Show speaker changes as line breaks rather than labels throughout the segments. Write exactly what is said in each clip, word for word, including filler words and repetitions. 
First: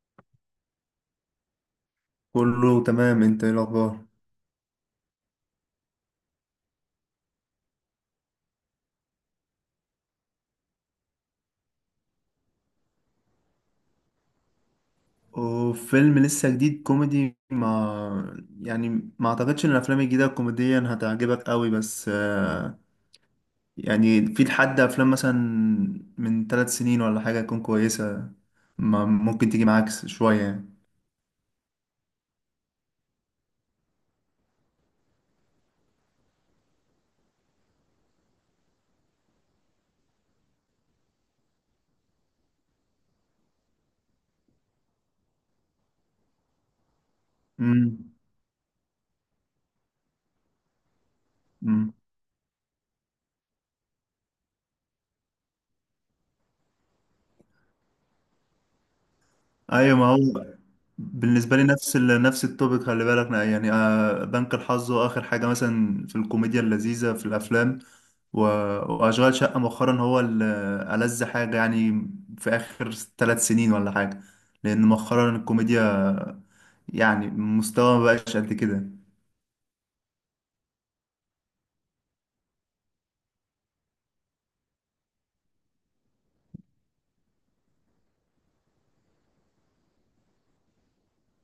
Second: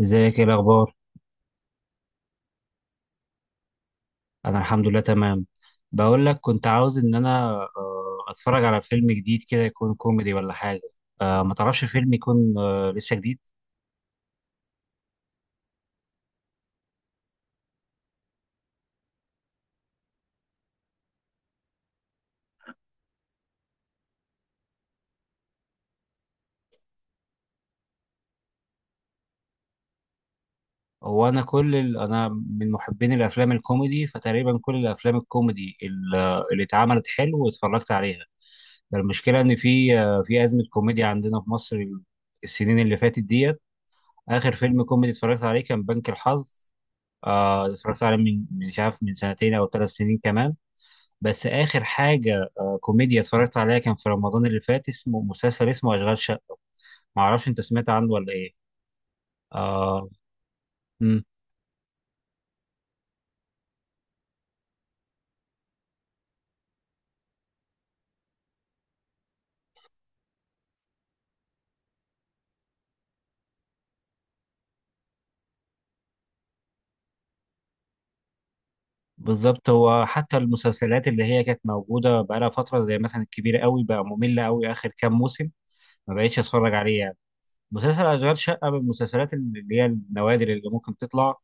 ازيك؟ ايه الاخبار؟
كله تمام، انت ايه الاخبار؟
انا الحمد لله تمام. بقول لك كنت عاوز ان انا آه، اتفرج على فيلم جديد كده، يكون كوميدي ولا حاجه. آه، ما تعرفش فيلم يكون آه، لسه جديد؟
وفيلم لسه جديد كوميدي ما يعني، ما اعتقدش ان الافلام الجديده كوميديا هتعجبك قوي، بس آه، يعني في لحد افلام مثلا من ثلاث سنين ولا حاجه تكون كويسه ما ممكن تيجي معاك شويه يعني.
هو انا كل ال... انا من محبين الافلام الكوميدي، فتقريبا كل الافلام الكوميدي ال- آه، اللي اتعملت حلو واتفرجت عليها. المشكله ان في آه، في ازمه كوميديا عندنا في مصر، السنين اللي فاتت ديت. اخر فيلم كوميدي اتفرجت عليه كان بنك الحظ، آه، اتفرجت
امم
عليه من من- مش عارف، من سنتين او ثلاث سنين كمان. بس آخر
أمم.
حاجة آه، كوميديا اتفرجت عليها كان في رمضان اللي فات، اسمه مسلسل اسمه أشغال شقة. معرفش أنت سمعت عنه ولا إيه؟
ايوه، ما
آه.
هو
مم.
بالنسبة لي نفس ال... نفس التوبيك، خلي بالك يعني، آه، بنك الحظ، وآخر حاجة مثلا في الكوميديا اللذيذة في الأفلام، و... وأشغال شقة مؤخرا هو ال- ألذ حاجة يعني في آخر ثلاث سنين ولا حاجة، لأن مؤخرا الكوميديا يعني مستوى مبقاش قد كده.
بالظبط، هو حتى المسلسلات اللي هي كانت موجودة بقالها فترة، زي مثلا الكبير قوي بقى ممل قوي آخر كام موسم، ما بقتش أتفرج عليه يعني. مسلسل أشغال شقة من المسلسلات اللي هي النوادر اللي ممكن تطلع.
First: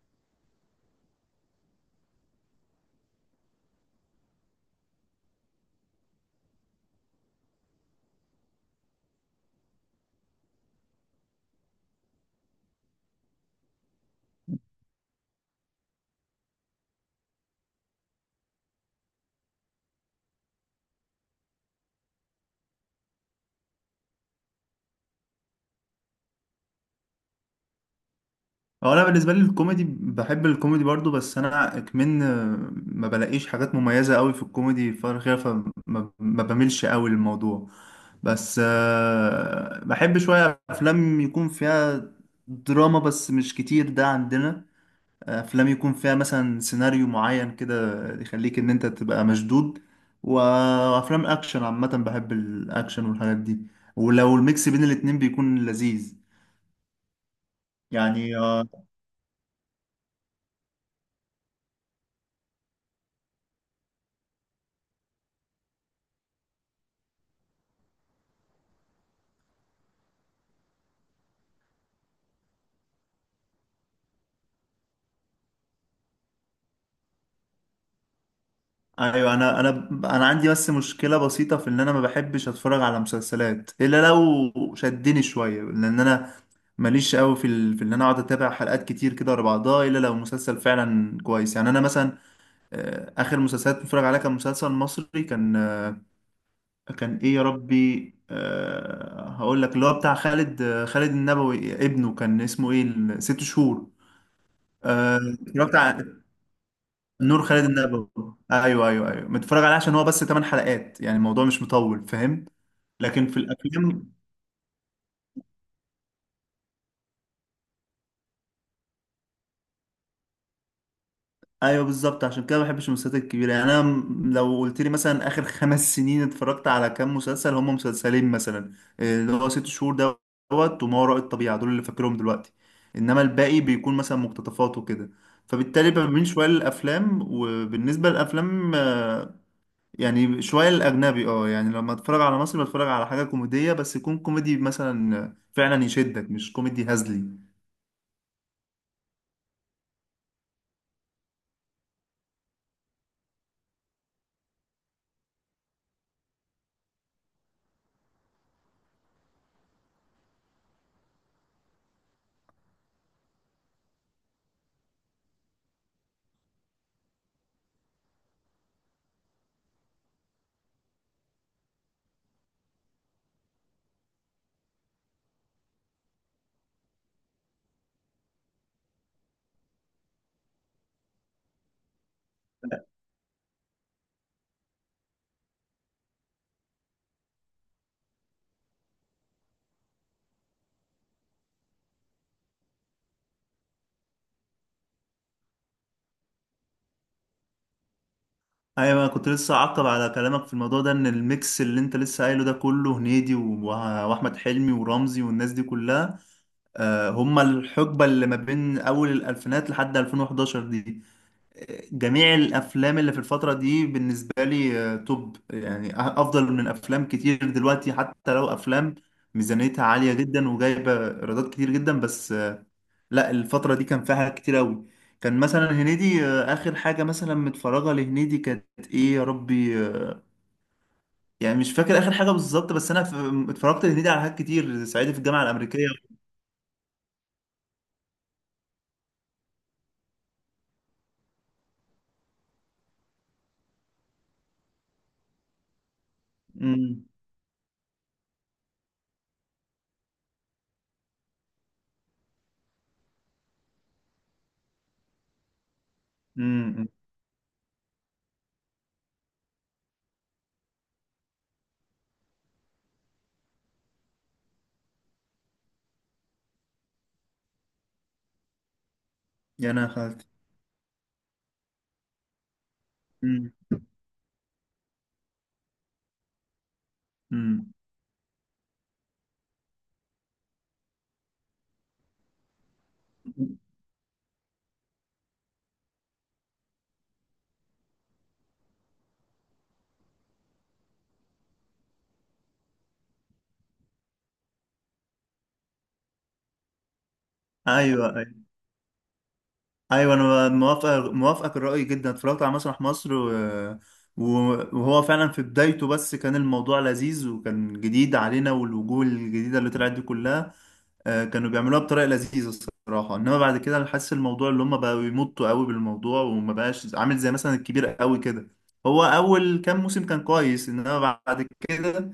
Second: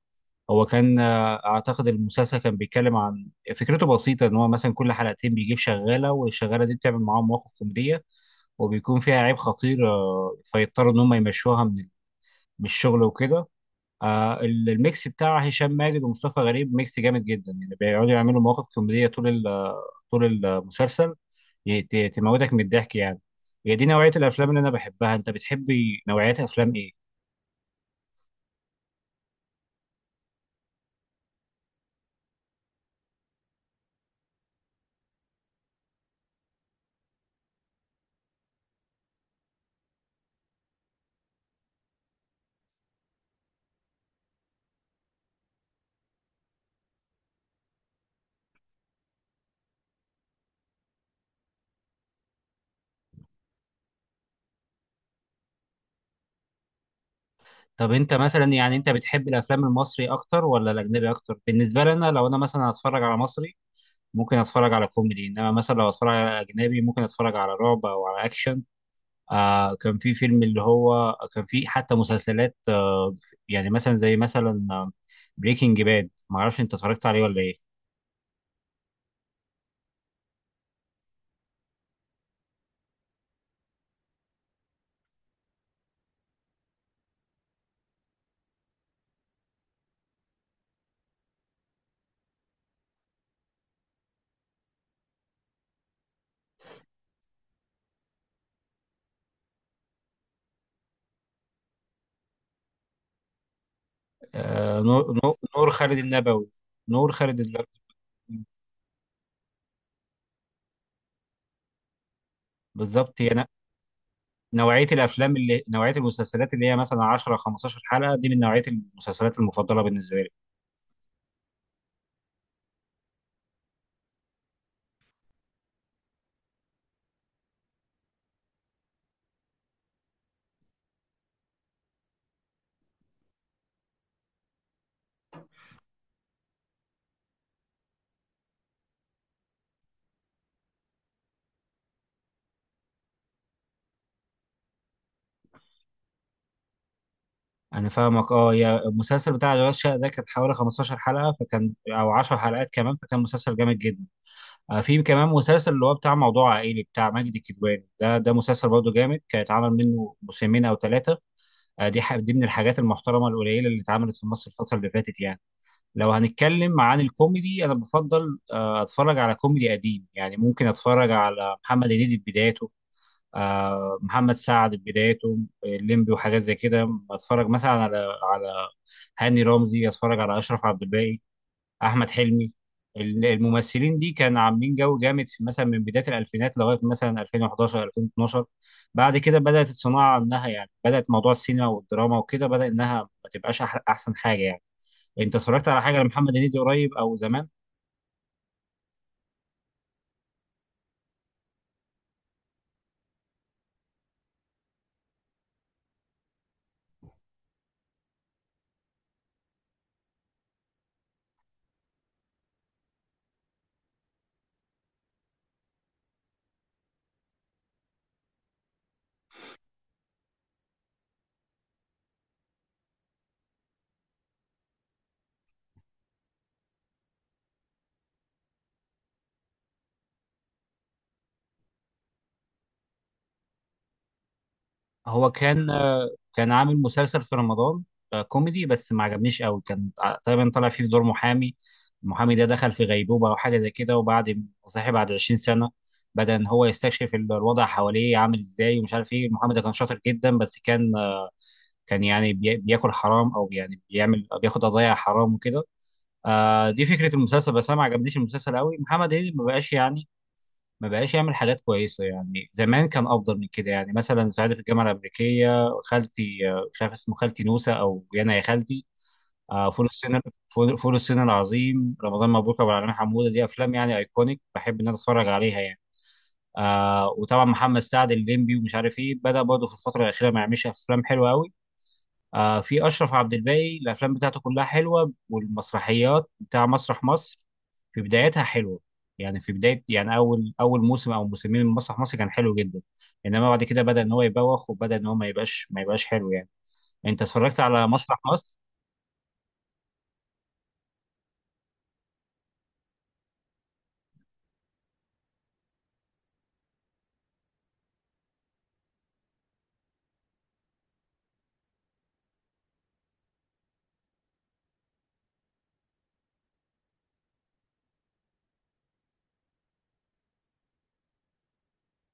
هو كان آه، اعتقد المسلسل كان بيتكلم عن، فكرته بسيطه ان هو مثلا كل حلقتين بيجيب شغاله، والشغاله دي بتعمل معاهم مواقف كوميديه وبيكون فيها عيب خطير، آه، فيضطروا ان هم يمشوها من من الشغل وكده. آه، ال- الميكس بتاع هشام ماجد ومصطفى غريب ميكس جامد جدا، يعني بيقعدوا يعملوا مواقف كوميديه طول ال- طول المسلسل. ي- ت- تموتك من الضحك يعني. هي دي نوعيه الافلام اللي انا بحبها، انت بتحبي نوعيات افلام ايه؟
هو انا بالنسبه لي الكوميدي، بحب الكوميدي برضو، بس انا كمان ما بلاقيش حاجات مميزه قوي في الكوميدي، فانا فما ما بميلش قوي للموضوع، بس آه، بحب شويه افلام يكون فيها دراما بس مش كتير، ده عندنا افلام يكون فيها مثلا سيناريو معين كده يخليك ان انت تبقى مشدود، وافلام اكشن عامه، بحب الاكشن والحاجات دي، ولو الميكس بين الاتنين بيكون لذيذ.
طب انت
يعني
مثلا،
آه،
يعني انت بتحب الافلام المصري اكتر ولا الاجنبي اكتر؟ بالنسبه لي انا، لو انا مثلا هتفرج على مصري ممكن اتفرج على كوميدي، انما مثلا لو اتفرج على اجنبي ممكن اتفرج على رعب او على اكشن. آه، كان في فيلم اللي هو كان، في حتى مسلسلات آه، يعني مثلا زي مثلا بريكنج باد، ما اعرفش انت اتفرجت عليه ولا ايه؟
ايوه. انا انا انا عندي بس مشكله بسيطه في ان انا ما بحبش اتفرج على مسلسلات الا لو شدني شويه، لان انا ماليش قوي في ال... في ان انا اقعد اتابع حلقات كتير كده ورا بعضها الا لو مسلسل فعلا كويس. يعني انا مثلا آه، اخر مسلسلات بتفرج عليها كان مسلسل مصري، كان آه، كان ايه يا ربي، آه، هقول لك اللي هو بتاع خالد، آه، خالد النبوي، ابنه كان اسمه ايه ال- ست شهور.
آه نور،
آه،
نور نور
اتفرجت.
خالد النبوي. نور خالد
نور خالد
النبوي.
النبوي. ايوه ايوه ايوه، متفرج عليه عشان هو بس تمن حلقات، يعني الموضوع مش مطول، فاهم؟
بالظبط
لكن في
يعني،
الافلام
نوعية الأفلام اللي نوعية المسلسلات اللي هي مثلا عشر خمستاشر حلقة دي من نوعية المسلسلات المفضلة بالنسبة لي.
ايوه، بالظبط. عشان كده ما بحبش المسلسلات الكبيره، يعني انا م- لو قلت لي مثلا اخر خمس سنين اتفرجت على كام مسلسل، هم مسلسلين مثلا، إيه، اللي هو ست شهور دوت وما وراء الطبيعه، دول اللي فاكرهم دلوقتي، انما الباقي بيكون مثلا مقتطفات وكده. فبالتالي بميل شويه للافلام، وبالنسبه للافلام آه، يعني شوية الأجنبي اه. يعني لما أتفرج على مصري بتفرج على حاجة كوميدية، بس يكون كوميدي مثلا فعلا يشدك، مش كوميدي هزلي.
أنا فاهمك أه. يا المسلسل بتاع أشغال شقة ده كانت حوالي خمستاشر حلقة، فكان أو عشرة حلقات كمان، فكان مسلسل جامد جدا. آه، في كمان مسلسل اللي هو بتاع موضوع عائلي بتاع ماجد الكدواني، ده ده مسلسل برضه جامد، كان اتعمل منه موسمين أو ثلاثة. آه، دي ح- دي من الحاجات المحترمة القليلة اللي اتعملت في مصر الفترة اللي فاتت يعني. لو هنتكلم عن الكوميدي، أنا بفضل آه أتفرج على كوميدي قديم، يعني ممكن أتفرج على محمد هنيدي في بدايته، آه، محمد سعد في بدايته، الليمبي وحاجات زي كده. بتفرج مثلا على، على هاني رمزي، اتفرج على اشرف عبد الباقي، احمد حلمي. ال- الممثلين دي كانوا عاملين جو جامد، في- مثلا من بدايه الالفينات لغايه مثلا ألفين وحداشر ألفين واتناشر. بعد كده بدات الصناعه انها يعني بدات موضوع السينما والدراما وكده، بدا انها ما تبقاش أح- احسن حاجه يعني. انت اتفرجت على حاجه لمحمد هنيدي قريب او زمان؟
أيوة، أنا كنت لسه أعقب على كلامك في الموضوع ده، إن الميكس اللي أنت لسه قايله ده، كله هنيدي و- وأحمد حلمي ورمزي والناس دي كلها، آه، هما الحقبة اللي ما بين أول الألفينات لحد ألفين وأحد عشر دي. جميع الافلام اللي في الفتره دي بالنسبه لي آه، توب يعني، أ- افضل من افلام كتير دلوقتي، حتى لو افلام ميزانيتها عاليه جدا وجايبه ايرادات كتير جدا، بس آه، لا، الفتره دي كان فيها حاجات كتير قوي. كان مثلا هنيدي، آه، اخر حاجه مثلا متفرجه لهنيدي كانت ايه يا ربي، آه، يعني مش فاكر اخر حاجه بالظبط، بس انا ف- اتفرجت لهنيدي على حاجات كتير، صعيدي في
هو
الجامعه
كان
الامريكيه.
آه، كان عامل مسلسل في رمضان، آه، كوميدي بس ما عجبنيش قوي، كان ع- تقريبا طلع فيه في دور محامي. المحامي ده دخل في غيبوبة او حاجة زي كده، وبعد صحي بعد عشرين سنة بدأ ان هو
امم
يستكشف ال- الوضع حواليه عامل ازاي ومش عارف ايه. المحامي ده كان شاطر جدا بس كان آه، كان يعني بي- بياكل حرام، او يعني بيعمل بياخد قضايا حرام وكده.
امم
آه، دي
امم.
فكرة المسلسل، بس انا ما عجبنيش المسلسل قوي. محمد هنيدي ما بقاش يعني، ما بقاش يعمل حاجات كويسة يعني، زمان كان أفضل من كده. يعني مثلا ساعتي في الجامعة الأمريكية، خالتي، آه، مش عارف اسمه، خالتي نوسة أو يانا يا خالتي، آه،
يا
فول
انا
الصين،
خالتي.
فول فول الصين العظيم، رمضان مبروك أبو العلمين، حمودة، دي
امم
أفلام يعني أيكونيك بحب إن أنا أتفرج عليها يعني. آه وطبعا
امم
محمد سعد الليمبي ومش عارف إيه، بدأ برضه في الفترة الأخيرة ما يعملش أفلام حلوة أوي. آه في اشرف عبد الباقي الافلام بتاعته كلها حلوه، والمسرحيات بتاع مسرح مصر في بدايتها حلوه. يعني في بدايه يعني، اول اول موسم او موسمين من مسرح مصر كان حلو جدا، انما بعد كده بدا ان هو يبوخ، وبدا ان هو ما يبقاش ما يبقاش حلو يعني. انت اتفرجت على
ايوه
مسرح
أيوه.
مصر؟
ايوه، انا موافق موافقك الرأي جدا، اتفرجت على مسرح مصر، و... و- وهو فعلا في بدايته بس كان الموضوع لذيذ، وكان جديد علينا، والوجوه الجديدة اللي طلعت دي كلها، آه، كانوا بيعملوها بطريقة لذيذة الصراحة، انما بعد كده انا حاسس الموضوع اللي هم بقوا يمطوا قوي بالموضوع، وما بقاش عامل زي مثلا الكبير قوي كده. هو اول كام موسم كان كويس، انما بعد كده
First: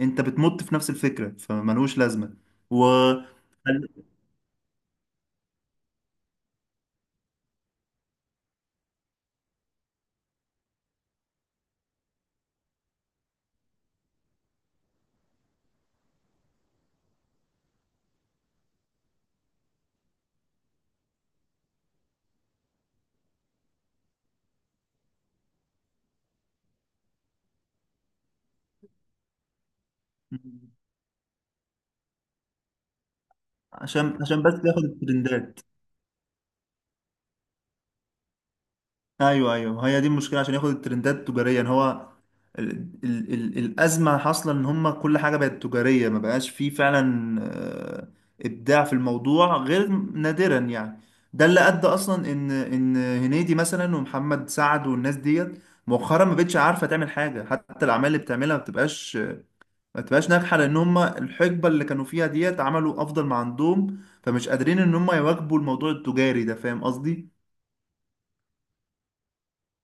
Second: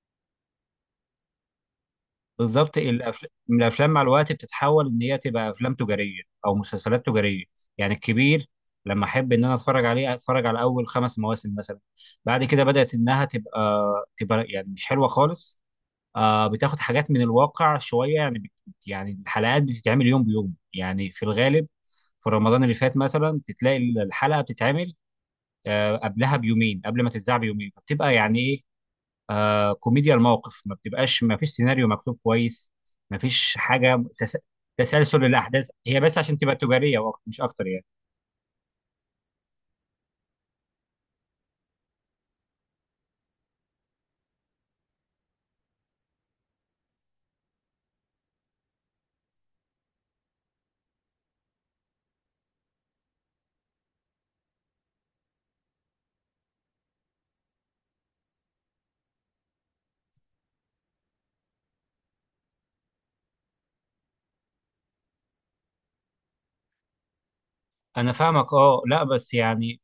انت بتمط في نفس الفكرة، فملوش لازمة.
بالظبط.
و
الأفل- الافلام مع الوقت بتتحول ان هي تبقى افلام تجاريه او مسلسلات تجاريه. يعني الكبير لما احب ان انا اتفرج عليه، اتفرج على اول خمس مواسم مثلا، بعد كده بدات انها تبقى، تبقى يعني مش حلوه خالص. آه بتاخد حاجات من الواقع شويه، يعني بت- يعني الحلقات بتتعمل يوم بيوم يعني في الغالب. في رمضان اللي فات مثلا بتلاقي الحلقه بتتعمل آه قبلها بيومين، قبل ما تتذاع بيومين، فبتبقى يعني ايه، آه كوميديا الموقف، ما بتبقاش، ما فيش سيناريو مكتوب كويس، ما فيش حاجه
عشان
تس-
عشان بس ياخد
تسلسل
الترندات.
الاحداث، هي بس عشان تبقى تجاريه وأكتر- مش اكتر يعني.
ايوه ايوه، ما هي دي المشكله، عشان ياخد الترندات تجاريا. هو ال ال ال الازمه حاصله ان هم كل حاجه بقت تجاريه، ما بقاش فيه فعلا آه، ابداع في الموضوع غير نادرا يعني. ده اللي ادى اصلا ان ان هنيدي مثلا ومحمد سعد والناس ديت مؤخرا ما بقتش عارفه تعمل حاجه، حتى الاعمال اللي بتعملها ما بتبقاش ما بتبقاش ناجحه، لان هم الحقبه اللي كانوا فيها ديت عملوا افضل ما عندهم، فمش قادرين ان هم يواكبوا الموضوع التجاري ده، فاهم قصدي؟
انا فاهمك اه. لا بس يعني،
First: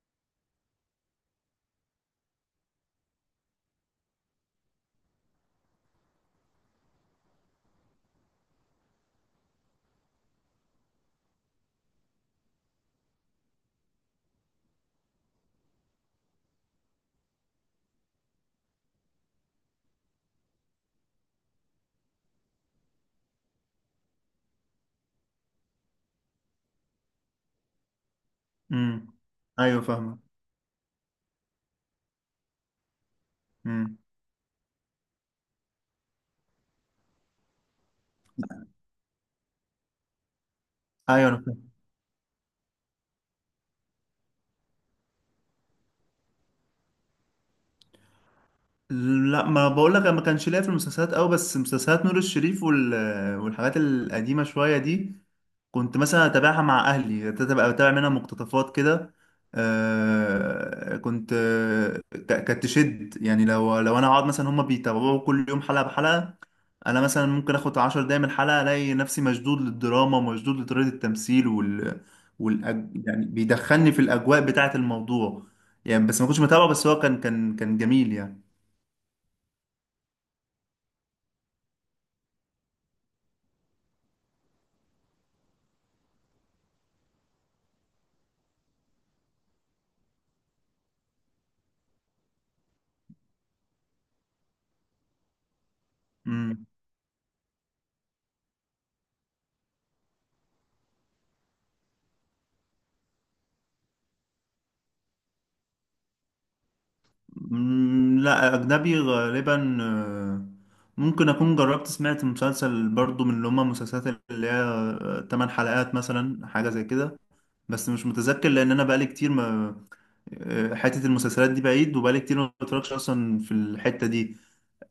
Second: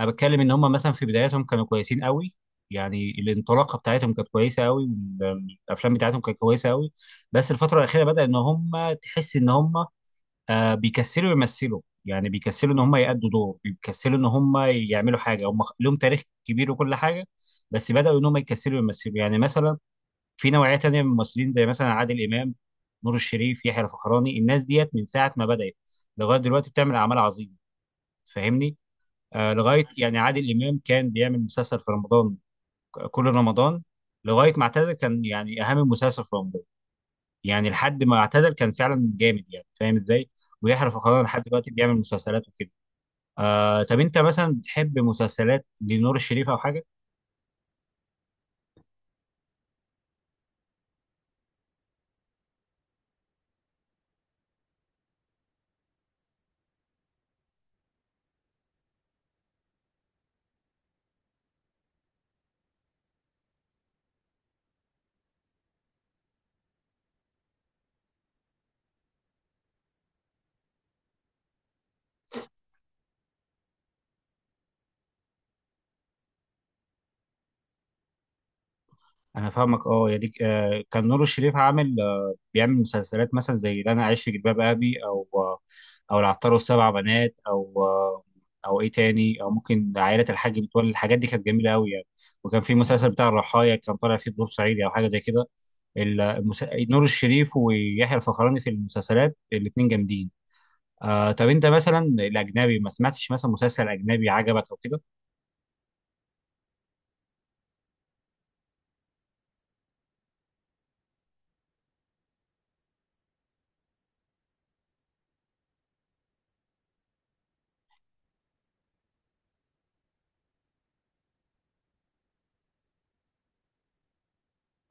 انا بتكلم ان هم مثلا في بداياتهم كانوا كويسين قوي، يعني الانطلاقه بتاعتهم كانت كويسه قوي، والافلام بتاعتهم كانت كويسه قوي. بس الفتره الاخيره بدا ان هم، تحس ان هم آه، بيكسلوا يمثلوا، يعني بيكسلوا ان هم يأدوا دور، بيكسلوا ان هم يعملوا حاجه. هم لهم تاريخ كبير وكل حاجه، بس بداوا ان هم يكسلوا يمثلوا. يعني مثلا في نوعيه تانيه من الممثلين زي مثلا عادل امام، نور الشريف، يحيى الفخراني، الناس ديت من ساعه ما بدات لغايه دلوقتي بتعمل اعمال عظيمه. فاهمني؟
امم.
آه،
ايوه
لغايه يعني
فاهمه.
عادل امام كان بيعمل مسلسل في رمضان، ك- كل رمضان لغايه ما اعتزل، كان يعني اهم مسلسل في رمضان، يعني لحد ما اعتزل كان فعلا جامد يعني، فاهم ازاي؟ ويحرف القناه
ايوه انا
لحد دلوقتي
فاهم.
بيعمل مسلسلات وكده. آه طب انت مثلا بتحب مسلسلات لنور الشريف او حاجه؟
لا، ما بقول لك انا ما كانش ليا في المسلسلات قوي، بس مسلسلات نور الشريف وال... والحاجات القديمه شويه دي كنت مثلا اتابعها مع اهلي، تبقى بتابع منها مقتطفات كده. آه كنت، آه، ك- كانت تشد يعني، لو لو انا اقعد مثلا هما بيتابعوا كل يوم حلقة بحلقة، انا مثلا ممكن اخد عشر دقايق من الحلقة الاقي نفسي مشدود للدراما ومشدود لطريقة التمثيل وال والأج... يعني بيدخلني في الاجواء بتاعة الموضوع يعني، بس ما كنتش متابعه، بس هو كان كان كان جميل
انا فاهمك اه. يعني آه، كان نور الشريف عامل آه، بيعمل مسلسلات مثلا زي اللي انا عايش في جلباب ابي، او آه، او العطار والسبع بنات، او آه، او ايه تاني، او ممكن عائله الحاج متولي. الحاجات دي كانت جميله قوي يعني. وكان في مسلسل بتاع الرحايا كان طالع فيه بدور صعيدي او حاجه زي كده. ال- المس...
يعني.
نور الشريف ويحيى الفخراني في المسلسلات الاثنين جامدين. آه طب انت مثلا الاجنبي، ما سمعتش مثلا مسلسل اجنبي عجبك او كده؟
مم، لا. أجنبي غالبا آه، ممكن أكون جربت سمعت مسلسل برضو من اللي هما المسلسلات اللي هي آه، تمن حلقات مثلا حاجة زي كده، بس مش متذكر لأن أنا بقالي كتير ما، آه، حتة المسلسلات دي بعيد، وبقالي كتير ما بتفرجش أصلا في الحتة دي.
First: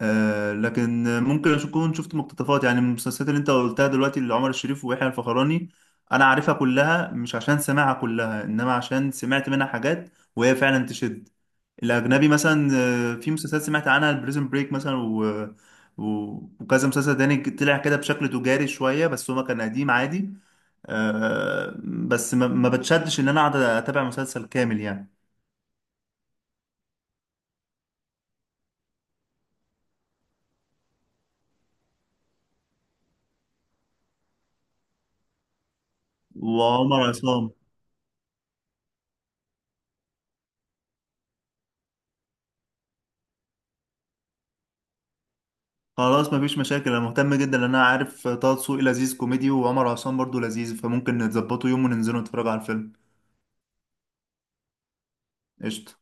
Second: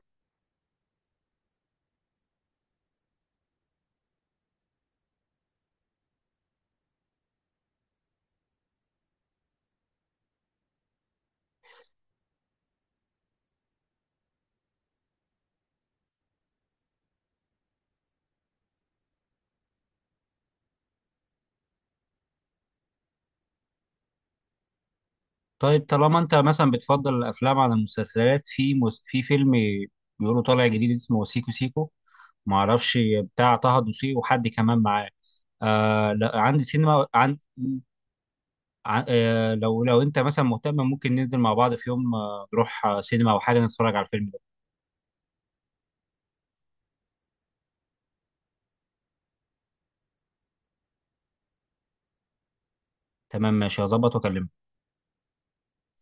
آه، لكن ممكن أكون شفت مقتطفات يعني من المسلسلات اللي أنت قلتها دلوقتي، اللي عمر الشريف ويحيى الفخراني، أنا عارفها كلها مش عشان سامعها كلها، إنما عشان سمعت منها حاجات وهي فعلا تشد. الأجنبي مثلا آه، في مسلسلات سمعت عنها البريزن بريك مثلا و... و... وكذا مسلسل تاني طلع كده بشكل تجاري شوية، بس هو كان قديم عادي. آه بس ما, ما بتشدش إن أنا أقعد أتابع مسلسل كامل يعني.
طيب طالما انت مثلا بتفضل الافلام على المسلسلات، في مس... في فيلم بيقولوا طالع جديد اسمه سيكو سيكو، ما اعرفش بتاع طه دسوقي وحد كمان معاه، آه لا عندي
وعمر
سينما عند،
عصام.
ع- آه لو لو انت مثلا مهتم ممكن ننزل مع بعض في يوم آه، نروح آه، سينما او حاجه نتفرج على الفيلم ده.
خلاص مفيش مشاكل، انا مهتم جدا لان انا عارف طه دسوقي لذيذ كوميدي، وعمر عصام برضو لذيذ، فممكن نتظبطوا يوم وننزلوا نتفرج على الفيلم.
تمام ماشي، هظبط واكلمك.
قشطة.